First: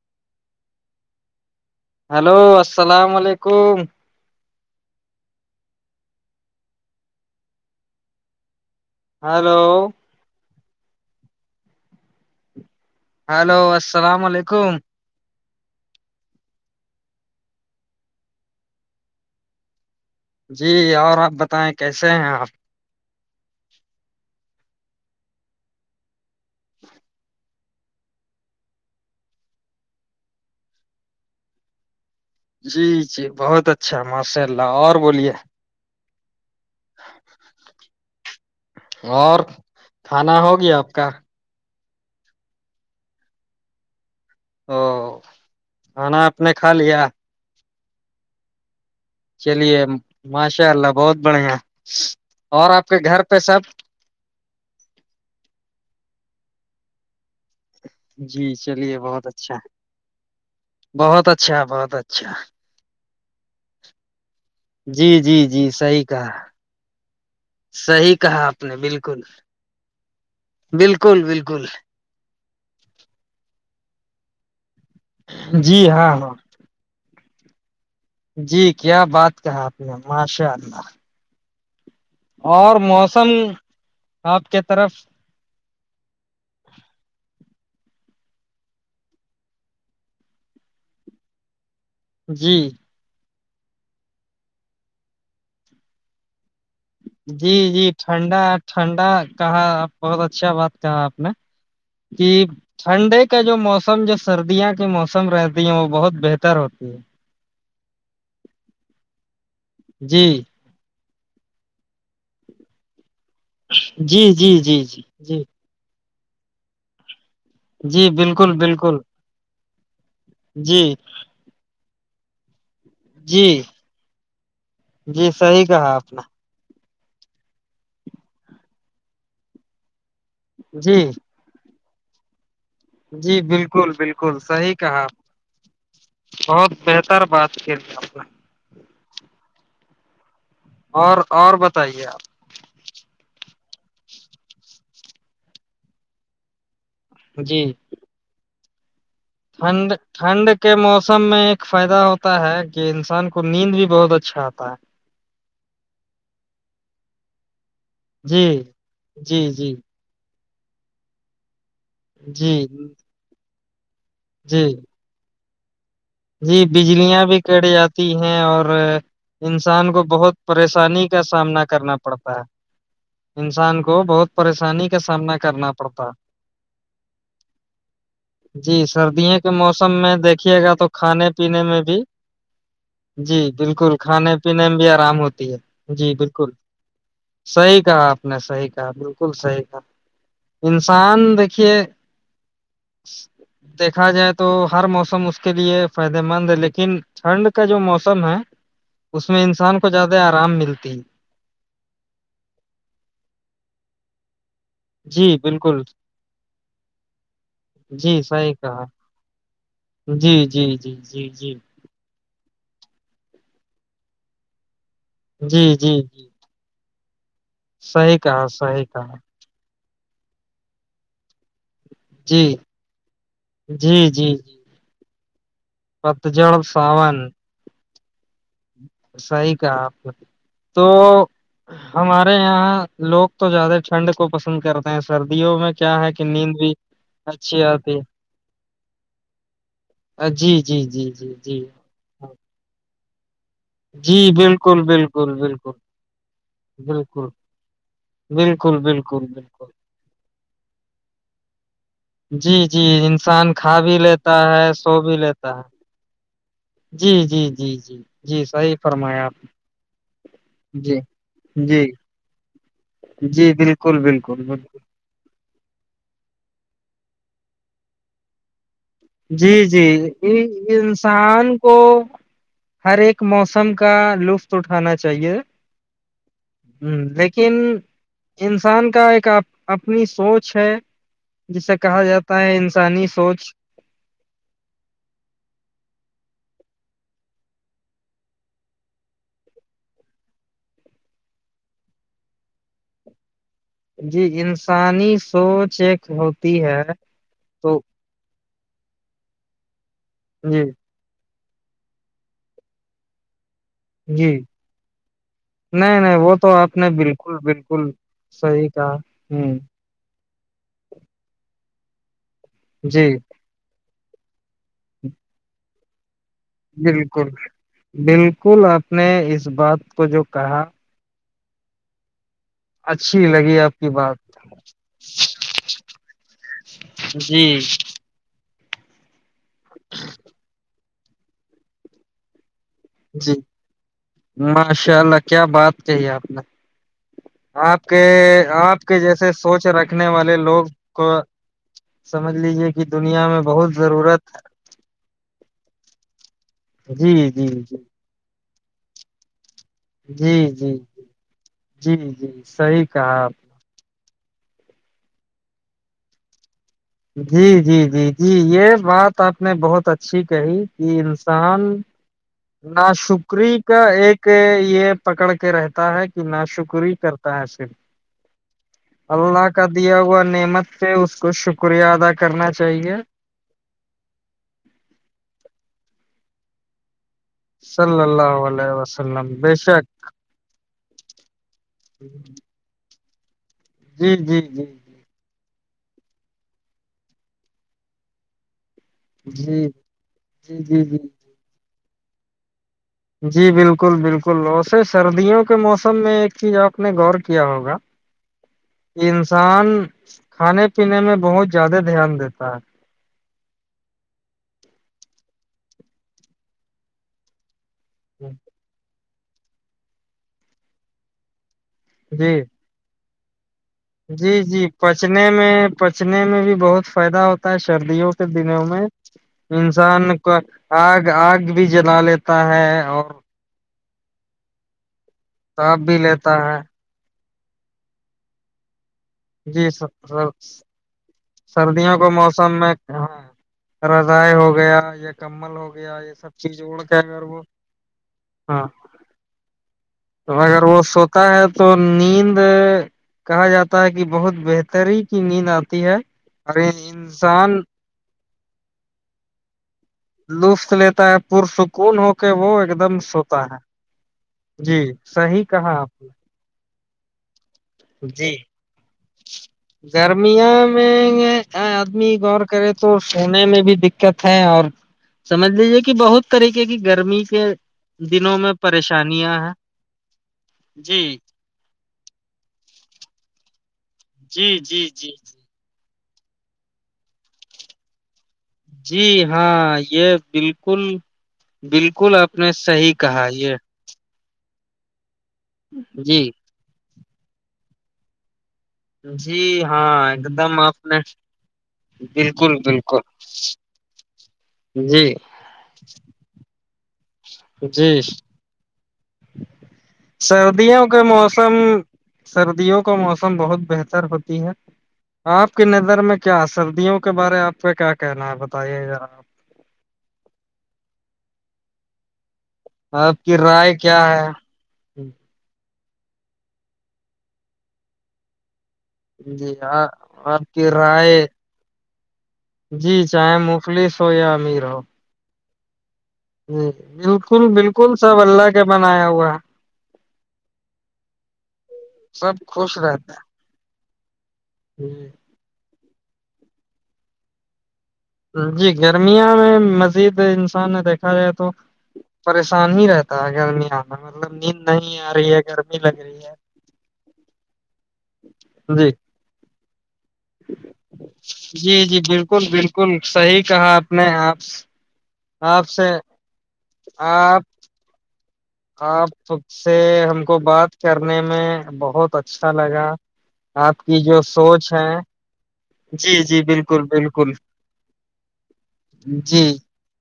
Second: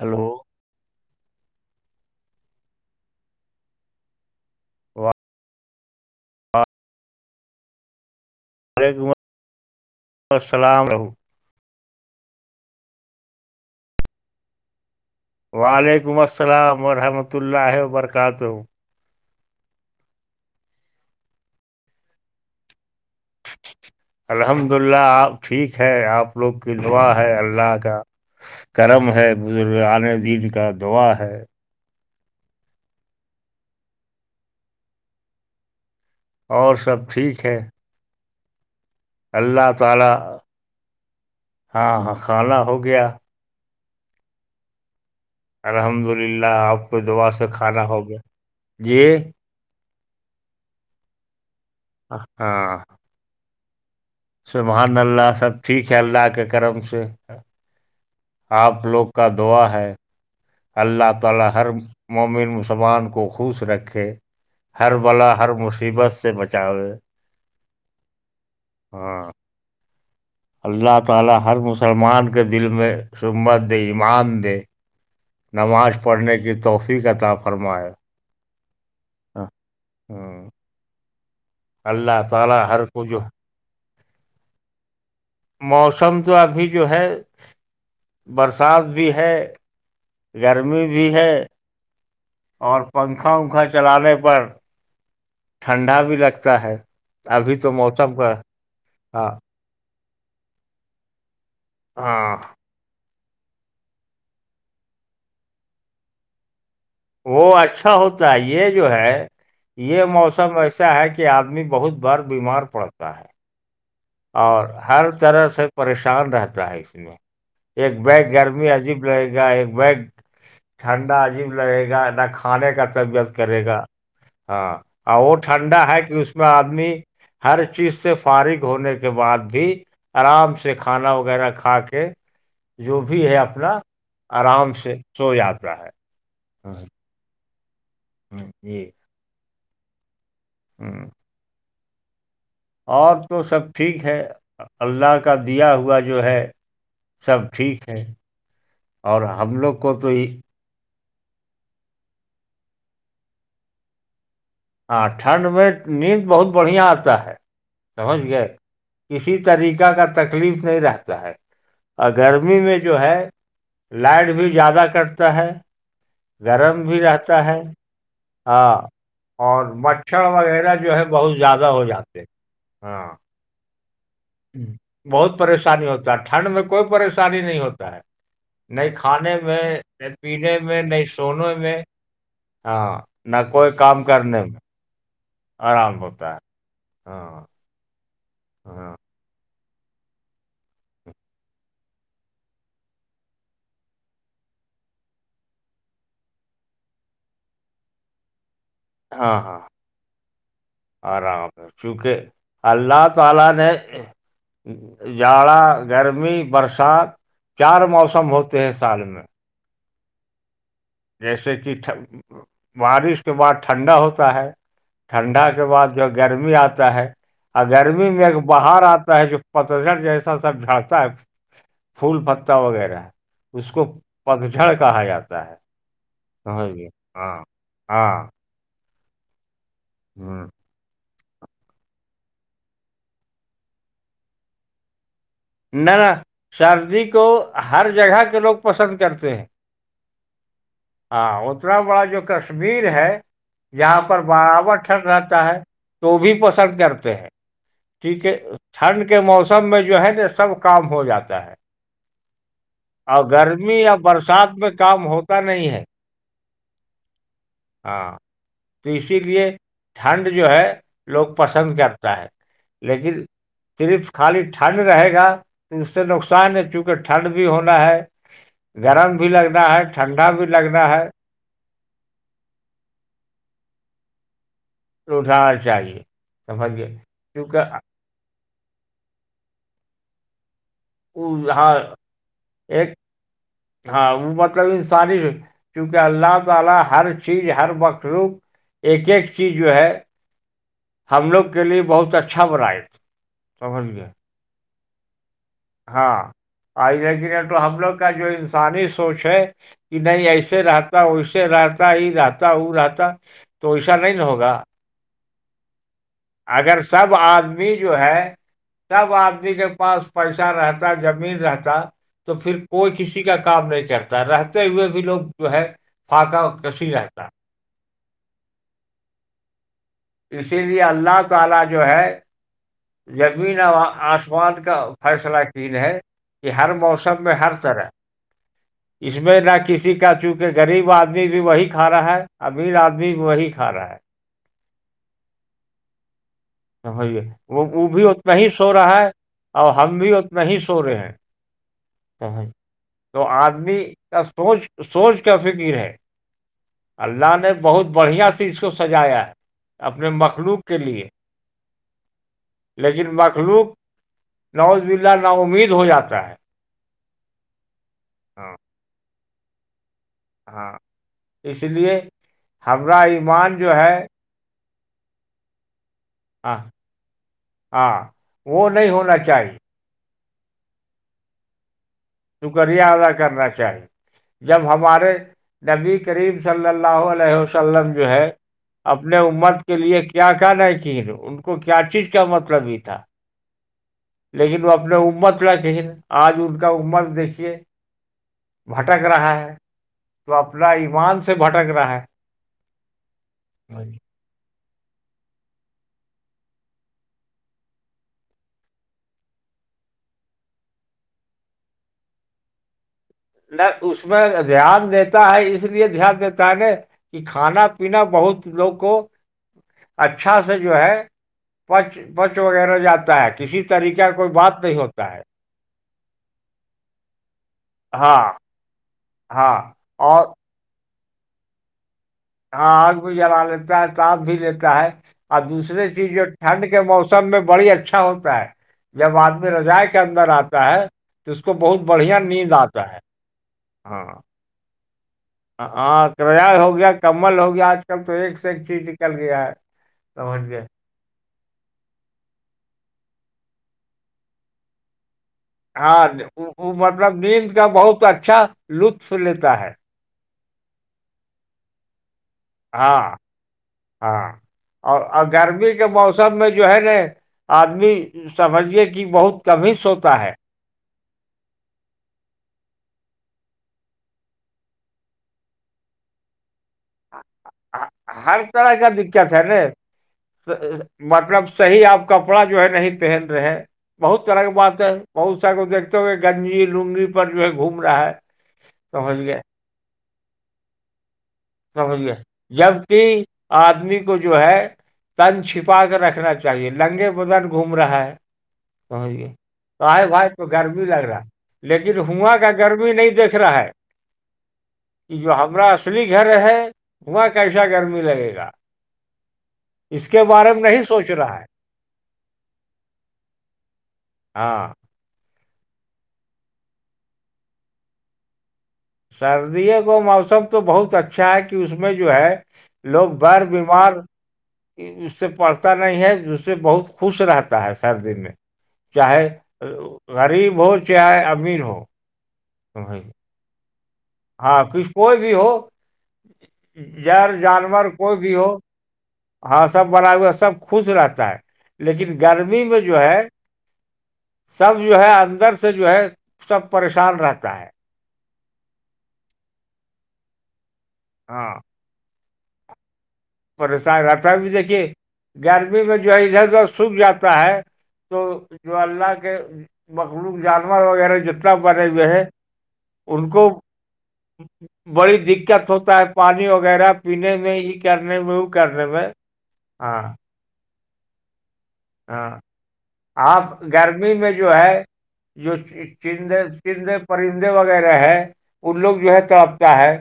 Hello hello السلام علیکم [unintelligible] hello السلام رہو ہلو السلام علیکم وعلیکم السلام ورحمۃ اللہ وبرکاتہ جی اور آپ بتائیں کیسے ہیں آپ الحمد للہ آپ ٹھیک ہے آپ لوگ کی دعا ہے اللہ کا کرم ہے بزرگ عنے دین کا دعا ہے جی جی بہت اچھا ماشاء اللہ اور بولیے اور سب ٹھیک ہے اور اللہ تعالی کھانا ہوگی آپ کا ہاں ہاں خانہ ہو گیا ہا الحمد للہ آپ کو دوعا سے کھانا ہوگا جی چلیے ماشاء اللہ بہت بڑھیا اور آپ کے گھر پہ سب سمان اللہ سب ٹیک ہے اللہ کے کرم سے جی آپ چلیے لوگ کا بہت دعا اچھا ہے اللہ بہت تعالی اچھا ہر بہت اچھا مومن سبان کو خوش رکھے ہر جی بلا جی ہر جی مصیبت سے بچاوے صحی کہا آپ نے بالکل ہاں اللہ بالکل تعالی ہر بالکل مسلمان کے دل میں سمت دے ایمان دے جی نماز ہاں ہاں پڑھنے کی تو توحفی کا تا فرمایا جی کیا بات کہا آپ نے ماشاء اللہ اللہف اور موسم آپ کے طرف موسم تو ابھی جو ہے برسات بھی ہے گرمی بھی ہے جی اور پنکھا ونکھا چلانے پر ٹھنڈا بھی لگتا ہے جی ابھی تو جی موسم کا ٹھنڈا ٹھنڈا ہاں کہا بہت اچھا بات کہا آپ نے ہاں ج ٹھنڈے کا جو موسم جو سردیاں کے موسم رہتی ہیں وہ بہت بہتر ہوتی ہے وہ اچھا ہوتا ہے یہ جو ہے یہ جی موسم ایسا ہے کہ آدمی بہت بار بیمار پڑتا ہے جی جی اور جی جی ہر جی طرح سے پریشان رہتا ہے اس میں ایک جی بیگ بالکل گرمی بالکل عجیب لگے گا ایک بیگ جی ٹھنڈا عجیب لگے گا نہ کھانے کا طبیعت جی کرے گا ہاں جی وہ صحیح ٹھنڈا کہا ہے آپ کہ نے اس آدمی ہر چیز سے فارغ ہونے کے بعد بھی آرام سے جی کھانا وغیرہ کھا کے جو بھی جی ہے اپنا بالکل بالکل آرام صحیح سے کہا سو جاتا ہے بہت بہتر ر بات کے لیے ہ جی ہوں اور اور بتائیے آپ اور تو سب ٹھیک ہے اللہ کا دیا ہوا جو ہے سب جی ٹھیک ہے اور ہم لوگ ٹھنڈ کو تو ٹھنڈ کے موسم میں ایک فائدہ ہوتا ہے کہ انسان کو نیند بھی بہت اچھا آتا ہے ہاں ٹھنڈ میں نیند بہت بڑھیا آتا ہے سمجھ گئے جی کسی جی جی طریقہ کا تکلیف نہیں رہتا ہے اور جی گرمی میں جو ہے لائٹ بھی جی زیادہ کٹتا ہے جی گرم بجلیاں بھی رہتا ہے کٹ جاتی ہیں اور ہاں اور انسان کو مچھر بہت وغیرہ جو ہے پریشانی کا بہت سامنا زیادہ ہو کرنا جاتے ہیں پڑتا ہے ہاں انسان کو بہت پریشانی کا بہت سامنا کرنا پریشانی پڑتا ہوتا ہے ٹھنڈ میں کوئی پریشانی نہیں ہوتا ہے جی نہیں کھانے سردیوں کے میں موسم نہیں میں دیکھیے پینے گا میں تو نہیں کھانا کھانے سونے پینے میں بھی ہاں نہ جی کوئی بالکل کام کھانے کرنے پینے میں بھی آرام ہوتی ہے آرام جی ہوتا ہے بالکل ہاں صحیح کہا آپ نے صحی کہا ہاں بالکل صحیح کہا انسان دیکھیے دیکھا جائے تو ہر موسم اس کے لیے فائدے مند ہے لیکن ٹھنڈ کا جو موسم ہے اس میں انسان کو زیادہ آرام ملتی ہے آراب [unintelligible] جی جاڑا بالکل گرمی برسات چار جی موسم صحیح ہوتے ہیں کہا سال میں جی جی جی جی جی جیسے کہ بارش کے بعد ٹھنڈا ہوتا ہے ٹھنڈا کے جی بعد جی جو جی گرمی آتا ہے اور گرمی صحیح میں ایک کہا بہار صحیح کہا آتا ہے جو پترٹ جیسا سب جاتتا ہے پھول جی پتا وغیرہ اس کو جی جی جی پتجھڑ کہا جاتا ہے تو پتجڑ ہو گی ساون ہاں ہاں صحیح کا [unintelligible] تو ہمارے یہاں لوگ تو زیادہ ٹھنڈ کو پسند کرتے ہیں سردیوں میں نہ کیا ہے ن کہ نیند بھی سردی کو اچھی ہر آتی جگہ کے لوگ پسند کرتے ہیں ہے جی جی جی ہاں جی جی اتنا بڑا جو ہاں کشمیر ہے جاں پر جی برابر بالکل ٹھنڈ بالکل رہتا ہے بالکل تو بھی پسند کرتے ہیں بالکل ٹھیک ہے بالکل ٹھنڈ کے بالکل موسم بالکل میں جو ہے نا سب کام ہو جاتا ہے جی جی اور انسان کھا گرمی یا بھی لیتا برسات ہے میں سو کام بھی ہوتا لیتا ہے نہیں جی جی جی جی ہاں جی صحیح تو اسی فرمایا آپ نے لیے ٹھنڈ جو ہے جی لوگ پسند جی کرتا ہے لیکن جی بالکل صرف خالی بالکل بالکل ٹھنڈ رہے گا اس سے نقصان ہے چونکہ ٹھنڈ بھی ہونا ہے گرم بھی جی لگنا ہے جی ٹھنڈا بھی لگنا ہے انسان کو ہر ایک موسم کا لطف تو اٹھانا چاہیے ہ اٹھانا چاہیے سمجھیے لیکن کیونکہ انسان کا ایک اپنی سوچ ہے وہ ہاں جسے کہا جاتا ہے ایک انسانی سوچ ہاں وہ مطلب انسانی کیونکہ اللہ تعالی ہر چیز ہر مخلوق ایک ایک چیز جو ہے ہم لوگ کے لیے بہت اچھا بناائے تھے جی انسانی سوچ ایک ہاں ہوتی ہے آئی لیکن تو ح لوگ کا جو انسانی سوچ ہے کہ نہیں ایسے جی رہتا ویس رہتا یہ رہتا وہ رہتا تو وسا نہیں ن جی ہوگا نہیں نہیں وہ تو آپ اگر نے سب بالکل آدمی بالکل جو ہے صحیح کہا سب آدمی ہوں کے پاس پیشان رہتا زمین رہتا تو پھر کوئی جی کسی کا کام نہیں کرتا رہتا ہوئے بھی لوگ جو ہے پاقا بالکل بالکل آپ نے اس بات کو جو اسی کہا لیے اللہ تعالی جو ہے اچھی زمین لگی آپ کی بات مان کا فیصلہقین ہے کہ ہر موسم میں ہر جی طرح اس میں نہ کسی کا چونکہ غریب آدمی بھی وہی کھا رہا ہے امیر آدمی جی وہی کھا رہا ہے ماشاء اللہ کیا بات کہی آپ نے سمجھیے وہ آپ وہ کے بھی اتنا ہی سو آپ رہا کے ہے جیسے سوچ اور ہم رکھنے بھی والے اتنا ہی لوگ سو رہے کو ہیں سمجھ لیجیے کہ تو دنیا میں بہت آدمی ضرورت کا سوچ سوچ کا فکر ہے ہے جی اللہ جی نے جی بہت بڑھیا سے اس کو سجایا ہے اپنے جی مخلوق جی کے لیے جی جی صحیح لیکن کہا آپ مخلوق نوز بلہ نامید ہو جاتا ہے جی جی جی جی ہاں یہ بات آپ نے بہت اچھی کہی ہاں کہ انسان اس لیے نا ہمارا شکری ایمان جو کا ہے ایک یہ پکڑ کے رہتا ہے کہ نا ہاں شکر ہی کرتا ہے صرف ہاں وہ نہیں ہونا اللہ چاہیے کا دیا ہوا نعمت سے اس کو شکریہ ادا کیا تو کر یہ ادا کرنا چاہے جب ہمارے نبی کریم صلی اللہ علیہ وسلم صل جو ہے اللہ اللہ اپنے امت کے لیے کیا ک ن ہے کہ ان کو کیا چیز کا مطلب ہی تھا جی جی لیکن جی وہ اپنے عمر پہ کہن آج ان کا عمر دیکھیے بھٹک رہا ہے جی تو جی اپنا جی جی ایمان سے بھٹک رہا ہے جی بالکل بالکل ووسے سردیوں کے موسم میں ایک چیز آپ نے غور کیا ہوگا انسان کھانے پینے میں بہت زیادہ دھیان دیتا ہے نہ اس میں دھیان دیتا ہے اس لیے دھیان دیتا ہے ن کہ کھانا پناا ہے بہت لوگ کو اچھا سے جو ہے پچ پچ جی وغیرہ جاتا ہے کسی طریقے کا کوئی جی بات جی نہیں ہوتا ہے پچنے میں پچنے میں بھی بہت فائدہ ہوتا ہے سردیوں ہاں کے دنوں میں ہاں انسان اور کا آگ آگ بھی جلا لیتے آگ بھی جلا لیتا ہے تپ بھی لیتا ہے اور تاپ دوسری بھی چیز جو لیتا ہے ٹھنڈ کے موسم س میں بڑی اچھا ہوتا ہے جب آدمی جی رجائ کے اندر آتا ہے تو اس کو بہت سردیوں کے بڑھیا نیند موسم میں آتا ہے ہاں ہاں رضائے ہو گیا یا کممل ہاں کرایہ ہو گیا کمبل ہو گیا آج کل تو ایک سے ایک چیز نکل گیا ہے سمجھ ہگار گئے بس ہے تو نیند کہا جاتا ہے کہ بہت بہتری کی نیند آتی ہے ہاں اور مطلب نیند انسان کا بہت اچھا لطف لیتا ہے لطف لیتا ہے پرسکون ہو کے وہ ایک دم ہاں سوتا ہے ہاں جی اور صحیح گرمی کہا کے آپ موسم سب میں جو ہے نا آدمی نے جی سمجھیے کہ بہت کم ہی سوتا ہے گرمیاں آدمی غور کرے تو سونے میں بھی دقت ہے اور سمجھ لیجیے کہ بہت طریقے کی گرمی کے دنوں ہر میں طرح کا دقت پریشانیاں ہے ن ہیں جی مطلب صحیح آپ کپڑا جو ہے نہیں پہن رہے ہیں بہت طرح کی جی بات جی جی ہے جی بہت س کو دیکتے ہو گنجی لنگی پر جو ہے گھوم رہا ہے جی سمجھ گئے ہاں یہ بالکل سمجھ گ بالکل آپ نے صحیح جبکہ کہا یہ آدمی کو جو ہے تن چھپا کر جی رکھنا چاہیے لنگے بدن گھوم رہا ہے سمج گئے جی تو آئے ہاں ایک بھائی تو دم گھر بھی آپ نے لگ رہا لیکن ہوواں کا بالکل گرمی نہیں بالکل دیکھ رہا ہے جی کہ جو ہمرا گھر ہے وہاں کیسا جی گرمی لگے گا اس کے بارے میں نہیں سردیوں کا سوچ رہا ہے موسم سردیوں کا موسم بہت بہتر ہوتی ہے ہاں آپ کی نظر میں کیا سردیوں کے بارے آپ کا کیا کہنا ہے بتائیے ذرا سردیوں کو موسم تو بہت اچھا ہے کہ اس میں جو ہے لوگ آپ کی بار رائے بیمار کیا ہے اس سے پڑتا نہیں ہے جس سے بہت خوش رہتا ہے سردی میں چاہے جی آپ غریب کی ہو چاہے رائے امیر ہو سمجھ جی گیا چاہے مفلس ہو یا امیر ہاں ہو کچھ کوئی بھی ہو جی جل بالکل جانور بالکل کوئی سب بھی اللہ ہو کے بنایا ہوا ہے ہاں سب بڑا ہوا ہے سب خوش رہتا ہے لیکن سب گرمی خوش میں جو رہتا ہے سب جو ہے اندر سے جو ہے سب پریشان رہتا ہے جی گرمیا میں مزید انسان نے دیکھا جائے تو ہاں پریشان ہی رہتا ہے گرمیاں میں پریشان رہتا مطلب ہےب نیند دیکھیے نہیں آ رہی ہے گرمی میں لگ جو ہے رہی ادھر ادھر سوکھ جاتا ہے تو جو جی اللہ کے مخلوق جانور وغیرہ جتنا جی بنےے جی ہوئے ہے بالکل بالکل ان صحیح کو کہا آپ نے آپ بڑی آپ دقت سے ہوتا ہے پانی وغیرہ آپ پینے میں ہی کرنے میں کرنے میں آپ خب سے ہاں ہم کو بات کرنے میں بہت ہاں اچھا لگا آپ کی جو سوچ ہے جی جوند جی بالکل چند بالکل پرندے وغیرہ ہیں ان لوگ جو ہے جی تڑپتا ہے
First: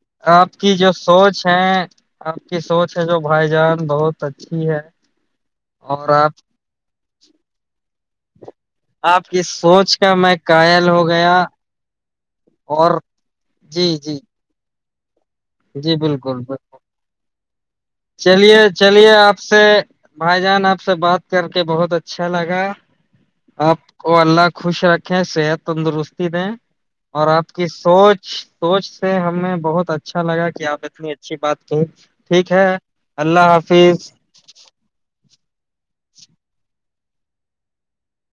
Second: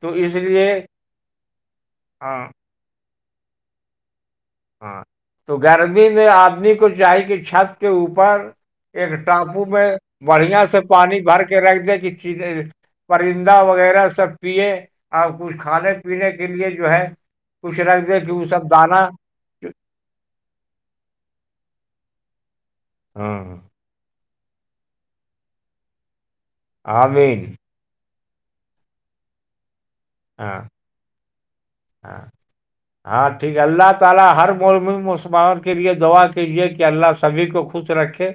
تو اس آپ لیے کی جو سوچ ہے آپ ہاں کی سوچ ہے جو بھائی جان بہت اچھی ہے ہاں تو گرمی اور میں آپ آدمی کو چاہی کہ چھت کے اوپر ایک آپ کی ٹاپو میں سوچ کا بڑھیا سے قائل ہو پانی گیا بھر کے رکھ دے کہ اور پرندہ جی وغیرہ جی سب پیے اور کچھ کھانے جی پینے بالکل کے بالکل۔ لیے جو ہے کچھ رنگ چلیے چلیے آپ سے بھائی جان آپ سے بات کر کے بہت اچھا لگا ہاں آپ کو اللہ خوش رکھیں صحت تندرستی دیں اور آمین آپ کی سوچ سوچ سے ہمیں بہت اچھا لگا ہاں کہ آپ اتنی اچھی بات کہ ہاں ٹھیک ہے ہاں ٹھیک ہے اللہ تعالی م مسلمان کے لیے دعا کیجیے کہ اللہ سبھی کو خوش رکھے